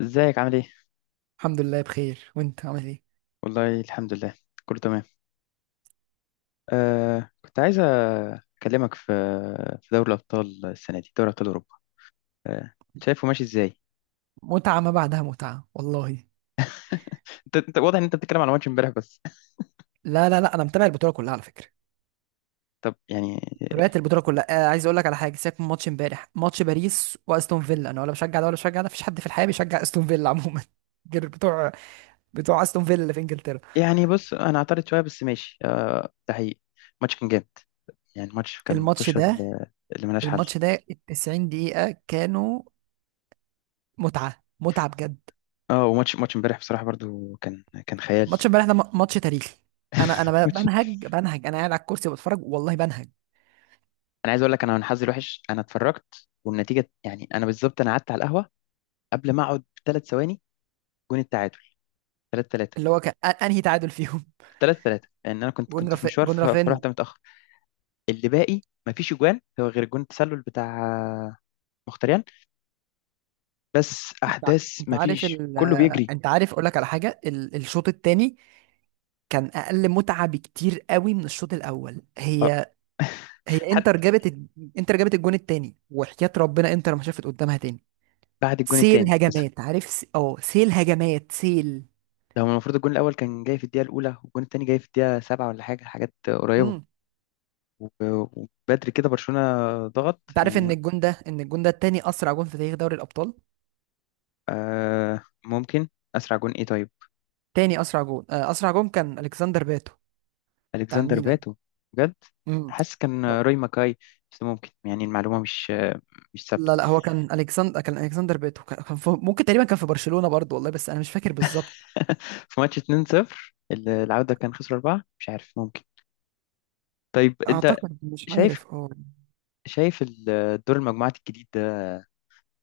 ازيك عامل ايه؟ الحمد لله بخير، وانت عامل ايه؟ والله، الحمد لله، كله تمام. كنت عايز اكلمك في دوري الابطال السنه دي، دوري ابطال اوروبا. آه شايفه ماشي ازاي؟ متعه ما بعدها متعه والله. انت واضح ان انت بتتكلم على ماتش امبارح بس. لا لا لا، انا متابع البطوله كلها على فكره. طب، يعني تابعت البطوله كلها. عايز اقول لك على حاجه، سيبك من ماتش امبارح، ماتش باريس واستون فيلا، انا ولا بشجع ده ولا بشجع ده. مفيش حد في الحياه بيشجع استون فيلا عموما غير بتوع استون فيلا اللي في انجلترا. يعني بص، انا اعترض شويه بس ماشي، آه، ده حقيقي. الماتش كان جامد، يعني الماتش كان الماتش متوشه ده اللي ملهاش حل. الماتش ده ال 90 دقيقه كانوا متعه متعه بجد. اه، وماتش امبارح بصراحه برضو كان خيال. ماتش امبارح ده ماتش تاريخي. انا انا ب- ماتش. بنهج بنهج انا قاعد على الكرسي بتفرج والله بنهج. انا عايز اقول لك، انا من حظي الوحش انا اتفرجت والنتيجه، يعني انا بالظبط انا قعدت على القهوه قبل ما اقعد ب 3 ثواني جون التعادل، 3-3. اللي هو كان انهي تعادل فيهم؟ 3-3. لان انا كنت كنت في مشوار، جون رافينيا. فرحت متاخر. اللي باقي ما فيش اجوان هو غير جون التسلل بتاع مختريان، بس انت احداث انت ما عارف، فيش، كله بيجري. اقول لك على حاجه. الشوط الثاني كان اقل متعه بكتير قوي من الشوط الاول. اه. هي حتى انتر جابت الجون الثاني، وحياة ربنا انتر ما شافت قدامها تاني. بعد الجون سيل التاني بس. هجمات، عارف، س... اه سيل هجمات سيل لو المفروض الجون الاول كان جاي في الدقيقه الاولى والجون التاني جاي في الدقيقه 7، ولا حاجه، حاجات قريبه. امم و- وبدري كده برشلونه ضغط انت عارف يعني. ان الجون ده، تاني اسرع جون في تاريخ دوري الابطال. آه، ممكن. اسرع جون ايه طيب؟ تاني اسرع جون، اسرع جون كان الكسندر باتو بتاع الكسندر الميلان. باتو؟ بجد؟ امم حاسس كان روي ماكاي، بس ممكن يعني المعلومه مش ثابته. لا لا، هو كان الكسندر، بيتو. ممكن تقريبا كان في برشلونة برضو والله، بس انا مش فاكر بالظبط. في ماتش 2-0، العودة كان خسروا 4، مش عارف، ممكن. طيب أنت اعتقد مش شايف؟ عارف. اه شايف دور المجموعات الجديد ده؟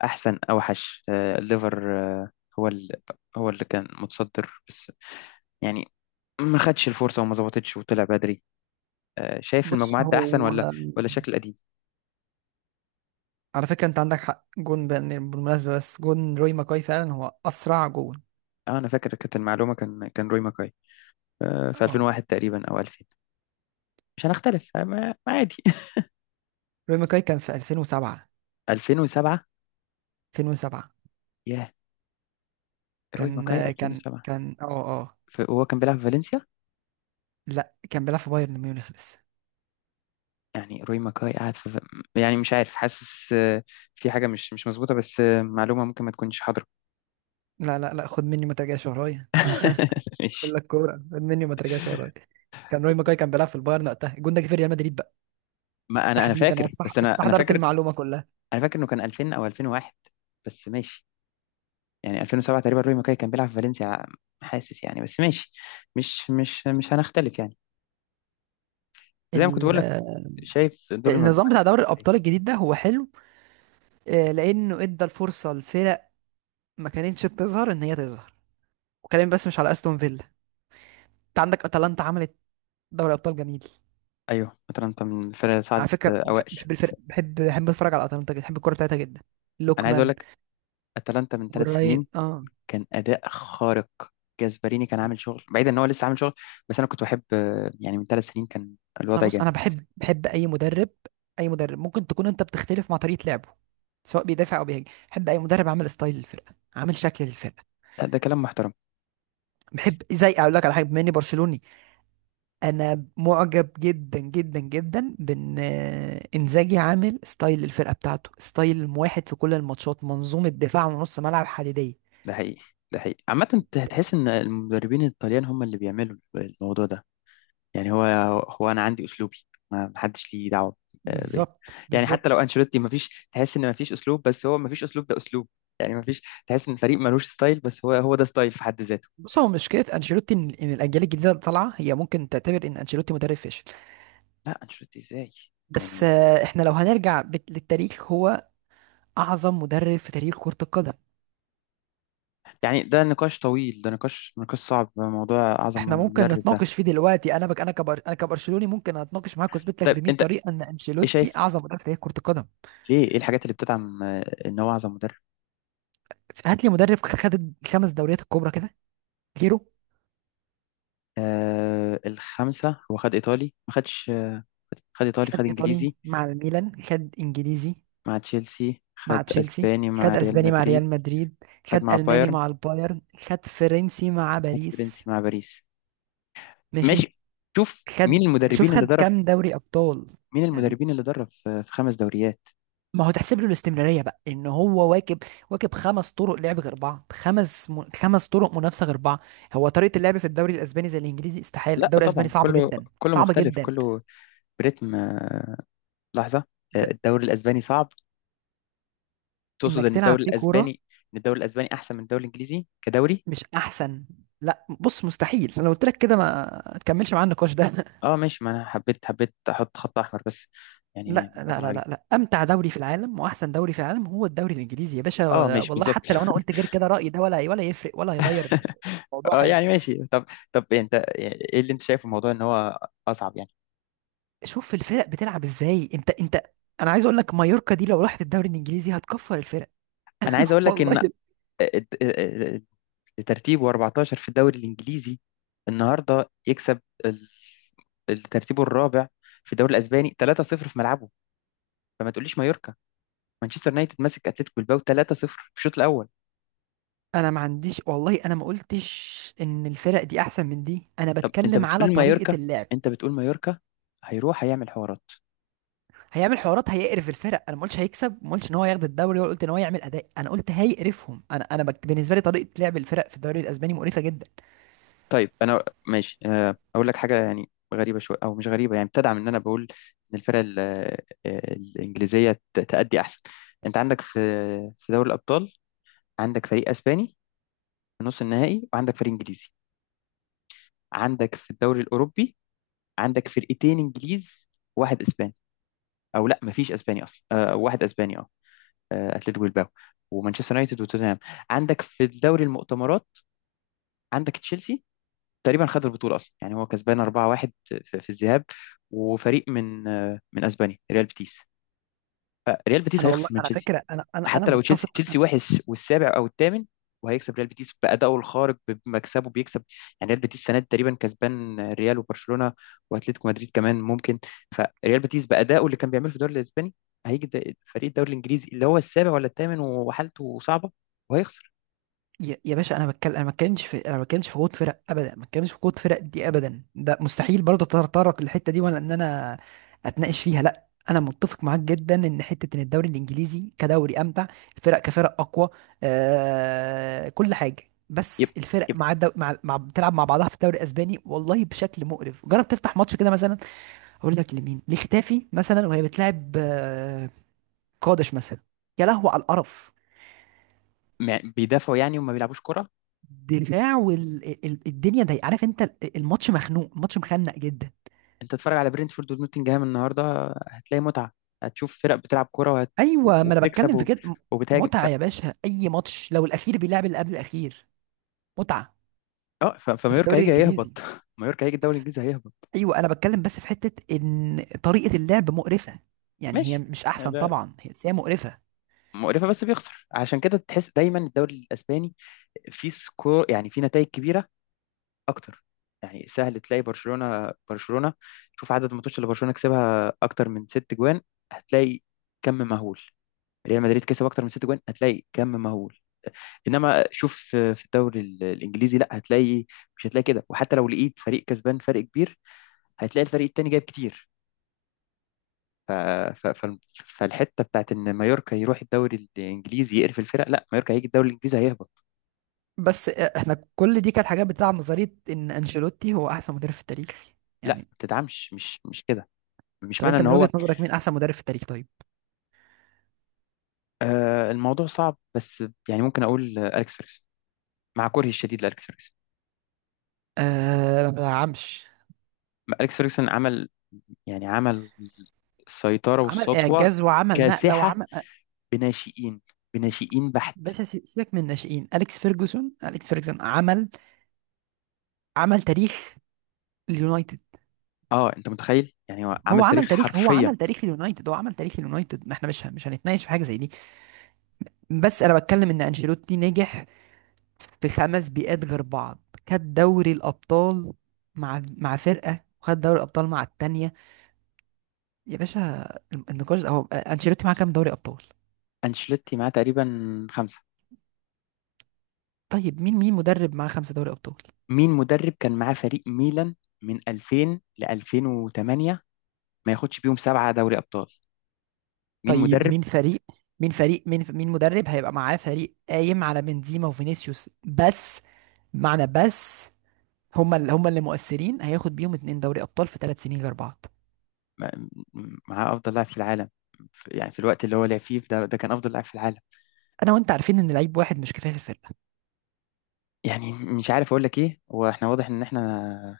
أحسن أوحش؟ آه، الليفر، آه، هو ال- هو اللي كان متصدر بس، يعني ما خدش الفرصة وما ظبطتش وطلع بدري. آه، شايف بص، المجموعات ده أحسن هو ولا شكل القديم؟ على فكرة انت عندك حق جون بالمناسبة، بس جون روي ماكاي فعلا هو اسرع جون. أه أنا فاكر كانت المعلومة، كان روي ماكاي، آه، في اه 2001 تقريبا أو 2000. مش هنختلف، آه، ما عادي. روي ماكاي كان في 2007. 2007. 2007، ياه. روي كان ماكاي كان 2007. كان وهو كان بيلعب في فالنسيا، لا، كان بيلعب في بايرن ميونخ لسه. يعني روي ماكاي قاعد في، يعني مش عارف، حاسس آه، في حاجة مش مظبوطة، بس آه، معلومة ممكن ما تكونش حاضرة. لا لا لا، خد مني ما ترجعش ورايا، ماشي. الا الكورة، خد مني ما ترجعش ورايا. كان روي ماكاي كان بيلعب في البايرن وقتها، الجون ده جه في ريال مدريد ما انا تحديدا. انا فاكر، بس انا استحضرت فاكر، المعلومه كلها. انا فاكر انه كان 2000 او 2001، بس ماشي. يعني 2007 تقريبا روي ماكاي كان بيلعب في فالنسيا، حاسس يعني، بس ماشي. مش هنختلف يعني. زي ما كنت ال- بقول لك، شايف دور النظام بتاع المجموعة. دوري الابطال الجديد ده هو حلو، لانه ادى الفرصه لفرق ما كانتش بتظهر ان هي تظهر. وكلامي بس مش على استون فيلا، انت عندك اتلانتا، عملت دوري ابطال جميل. ايوه، اتلانتا من الفرق اللي على صعدت، فكره آه، اوائل. بحب الفرق، بحب اتفرج على اتلانتا جدا، بحب الكوره بتاعتها جدا. انا عايز اقول لوكمان لك، اتلانتا من ثلاث وراين. سنين اه كان اداء خارق، جاسبريني كان عامل شغل بعيد، ان هو لسه عامل شغل، بس انا كنت بحب آه، يعني من 3 سنين كان انا، الوضع بص، جامد. انا بحب، اي مدرب. اي مدرب ممكن تكون انت بتختلف مع طريقه لعبه، سواء بيدافع او بيهاجم، بحب اي مدرب عامل ستايل للفرقه، عامل شكل للفرقه. ده كلام محترم. بحب، زي اقول لك على حاجه، بما اني برشلوني، انا معجب جدا جدا جدا بان انزاجي عامل ستايل الفرقه بتاعته، ستايل واحد في كل الماتشات، منظومه دفاع ونص ملعب حديديه. ده حقيقي، ده حقيقي. عامة انت هتحس ان المدربين الطليان هم اللي بيعملوا الموضوع ده، يعني هو، هو انا عندي اسلوبي، ما حدش ليه دعوة آه، بيه. بالظبط يعني حتى بالظبط. لو انشيلوتي، ما فيش تحس ان ما فيش اسلوب، بس هو ما فيش اسلوب ده اسلوب. يعني ما فيش تحس ان الفريق ملوش ستايل، بس هو ده ستايل في حد ذاته. بص هو مشكلة أنشيلوتي إن الأجيال الجديدة اللي طالعة هي ممكن تعتبر إن أنشيلوتي مدرب فاشل. لا، انشيلوتي ازاي. بس يعني إحنا لو هنرجع للتاريخ، هو أعظم مدرب في تاريخ كرة القدم. يعني ده نقاش طويل، ده نقاش، نقاش صعب، موضوع أعظم احنا ممكن مدرب ده. نتناقش فيه دلوقتي، انا بك انا كبر انا كبرشلوني ممكن اتناقش معاك واثبت لك طيب ب 100 أنت، طريقه ان إيه انشيلوتي شايف، اعظم مدرب في تاريخ كره القدم. ليه، إيه الحاجات اللي بتدعم آه، إن هو أعظم مدرب؟ هات لي مدرب خد الخمس دوريات الكبرى كده. كيرو، آه الخمسة، هو خد إيطالي، ما خدش آه، خد إيطالي، خد خد ايطالي إنجليزي مع الميلان، خد انجليزي مع تشيلسي، خد مع تشيلسي، أسباني مع خد ريال اسباني مع مدريد، ريال مدريد، خد خد مع الماني بايرن، مع البايرن، خد فرنسي مع خد باريس. فرنسي مع باريس. ماشي. ماشي. شوف مين خد شوف، المدربين اللي خد درب، كام دوري ابطال؟ مين يعني المدربين اللي درب في 5 دوريات. ما هو تحسب له الاستمراريه بقى، ان هو واكب، واكب 5 طرق لعب غير بعض، خمس 5 طرق منافسه غير بعض. هو طريقه اللعب في الدوري الاسباني زي الانجليزي، استحاله. لا الدوري الاسباني طبعا، صعب كله، جدا، كله صعب مختلف، جدا. كله بريتم آه، لحظة. د... آه، الدوري الأسباني صعب. تقصد انك ان تلعب الدوري فيه الاسباني، كوره ان الدوري الاسباني احسن من الدوري الانجليزي كدوري؟ مش احسن. لا بص، مستحيل. انا لو قلت لك كده ما تكملش معاه النقاش ده. اه ماشي، ما انا حبيت احط خط احمر بس، يعني لا الموضوع لا كان لا لا غريب. لا، امتع دوري في العالم واحسن دوري في العالم هو الدوري الانجليزي يا باشا. اه، ماشي، والله بالظبط. حتى لو انا قلت غير كده، رايي ده ولا ولا يفرق ولا هيغير في الموضوع اه حاجه. يعني ماشي، طب. طب إيه انت، ايه اللي انت شايفه الموضوع ان هو اصعب يعني؟ شوف الفرق بتلعب ازاي. انت انا عايز اقول لك، مايوركا دي لو راحت الدوري الانجليزي هتكفر الفرق. انا عايز اقول لك والله. ان ترتيبه 14 في الدوري الانجليزي، النهارده يكسب الترتيب الرابع في الدوري الاسباني 3-0 في ملعبه، فما تقوليش مايوركا. مانشستر يونايتد ماسك اتلتيكو بالباو 3-0 في الشوط الاول. انا ما عنديش، والله انا ما قلتش ان الفرق دي احسن من دي، انا طب، بتكلم على طريقة اللعب. انت بتقول مايوركا هيروح هيعمل حوارات؟ هيعمل حوارات، هيقرف الفرق. انا ما قلتش هيكسب، ما قلتش ان هو ياخد الدوري، ولا قلت ان هو يعمل اداء، انا قلت هيقرفهم. انا، انا بالنسبه لي طريقه لعب الفرق في الدوري الاسباني مقرفه جدا. طيب انا ماشي، آه، اقول لك حاجه يعني غريبه شويه او مش غريبه، يعني بتدعم ان انا بقول ان الفرق الانجليزيه تأدي احسن. انت عندك في دوري الابطال عندك فريق اسباني في نص النهائي وعندك فريق انجليزي. عندك في الدوري الاوروبي، عندك فرقتين انجليز، واحد اسباني، او لا، مفيش اسباني اصلا. آه، واحد اسباني، اه، آه، اتلتيكو بالباو ومانشستر يونايتد وتوتنهام. عندك في الدوري المؤتمرات عندك تشيلسي تقريبا خد البطولة أصلا، يعني هو كسبان 4-1 في الذهاب، وفريق من آه، من أسبانيا، ريال بيتيس. فريال بيتيس انا هيخسر والله من على تشيلسي. فكره، انا انا انا حتى لو تشيلسي، متفق. تشيلسي وحش والسابع أو الثامن وهيكسب ريال بيتيس بأدائه الخارق بمكسبه، بيكسب. يعني ريال بيتيس السنة دي تقريبا كسبان ريال وبرشلونة وأتلتيكو مدريد كمان ممكن. فريال بيتيس بأدائه اللي كان بيعمله في الدوري الأسباني، هيجي فريق الدوري الإنجليزي اللي هو السابع ولا الثامن وحالته صعبة، وهيخسر. يا يا باشا، انا بتكلم، انا ما بتكلمش في قوه فرق ابدا، ما بتكلمش في قوه فرق دي ابدا، ده مستحيل برضه اتطرق للحته دي ولا ان انا اتناقش فيها، لا. انا متفق معاك جدا ان حته ان الدوري الانجليزي كدوري امتع، الفرق كفرق اقوى، كل حاجه. بس يبقى، الفرق يبقى، مع, الدو... مع مع بتلعب مع بعضها في الدوري الاسباني والله بشكل مقرف، جرب تفتح ماتش كده مثلا. اقول لك لمين، لختافي مثلا وهي بتلعب، قادش مثلا، يا لهو على القرف. بيدافعوا يعني وما بيلعبوش كرة. الدفاع والدنيا ضيقه، عارف انت، الماتش مخنوق، الماتش مخنق جدا. انت تتفرج على برينتفورد ونوتنجهام النهارده، هتلاقي متعه، هتشوف فرق بتلعب كوره ايوه، ما انا وبتكسب بتكلم في كده. وبتهاجم متعه يا باشا، اي ماتش لو الاخير بيلعب اللي قبل الاخير متعه. اه ده في فمايوركا الدوري هيجي الانجليزي. هيهبط. مايوركا هيجي الدوري الانجليزي هيهبط. ايوه انا بتكلم، بس في حته ان طريقه اللعب مقرفه، يعني هي ماشي، مش يعني احسن ده طبعا هي، بس هي مقرفه. مقرفه بس بيخسر، عشان كده تحس دايما الدوري الاسباني فيه سكور، يعني فيه نتائج كبيره اكتر، يعني سهل تلاقي برشلونه، شوف عدد الماتشات اللي برشلونه كسبها اكتر من 6 جوان، هتلاقي كم مهول. ريال مدريد كسب اكتر من 6 جوان، هتلاقي كم مهول. انما شوف في الدوري الانجليزي، لا، هتلاقي، مش هتلاقي كده. وحتى لو لقيت فريق كسبان فرق كبير، هتلاقي الفريق التاني جايب كتير. ف... ف... ف... فالحته بتاعت ان مايوركا يروح الدوري الانجليزي يقرف الفرق، لا، مايوركا هيجي الدوري الانجليزي هيهبط. بس احنا كل دي كانت حاجات بتلعب نظريه ان انشيلوتي هو احسن مدرب في التاريخ. لا، يعني، ما تدعمش، مش كده، مش طب معنى انت ان من هو. وجهه نظرك مين احسن مدرب في التاريخ طيب؟ آه الموضوع صعب بس، يعني ممكن اقول آه، اليكس فيرجسون، مع كرهي الشديد لاليكس فيرجسون. آه، ما بلعبش. اليكس فيرجسون عمل، يعني عمل السيطره عمل والسطوه اعجاز وعمل نقله كاسحه وعمل بناشئين، بحت. باشا سيبك من الناشئين. اليكس فيرجسون عمل تاريخ اليونايتد. اه انت متخيل، يعني هو عمل تاريخ هو حرفيا. عمل تاريخ اليونايتد هو عمل تاريخ اليونايتد ما احنا مش هنتناقش في حاجه زي دي. بس انا بتكلم ان انشيلوتي نجح في 5 بيئات غير بعض. خد دوري الابطال مع فرقه، وخد دوري الابطال مع التانيه. يا باشا، النقاش ده، هو انشيلوتي معاه كام دوري ابطال؟ انشيلوتي معاه تقريبا خمسة. طيب، مين مدرب معاه 5 دوري ابطال؟ مين مدرب كان معاه فريق ميلان من 2000 ل 2008 ما ياخدش بيهم 7 دوري ابطال؟ مين طيب مدرب، مين فريق، مين مدرب هيبقى معاه فريق قايم على بنزيما وفينيسيوس بس؟ معنى بس هما اللي مؤثرين، هياخد بيهم 2 دوري ابطال في 3 سنين غير بعض. معاه افضل لاعب في العالم، يعني في الوقت اللي هو لعب فيه ده، ده كان افضل لاعب في العالم. انا وانت عارفين ان لعيب واحد مش كفايه في الفرقه. يعني مش عارف اقول لك ايه، هو احنا واضح ان احنا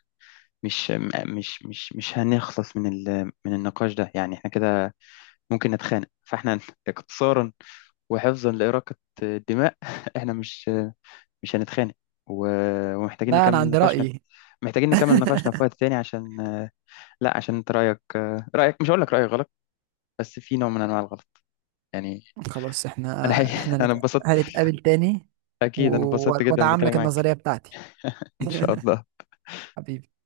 مش م- مش مش مش هنخلص من ال من النقاش ده، يعني احنا كده ممكن نتخانق فاحنا اختصارا وحفظا لإراقة الدماء. احنا مش هنتخانق، و- ومحتاجين لا، انا نكمل عندي نقاشنا في- رايي. محتاجين نكمل نقاشنا في وقت تاني عشان آه، لا عشان انت رأيك آه، رأيك مش هقول لك رأيك غلط، بس في نوع من انواع الغلط يعني. خلاص، انا احنا حقيقي احنا انا انبسطت. هنتقابل تاني، اكيد انا انبسطت جدا وادعم بالكلام لك معاك، النظريه بتاعتي. ان شاء الله. حبيبي.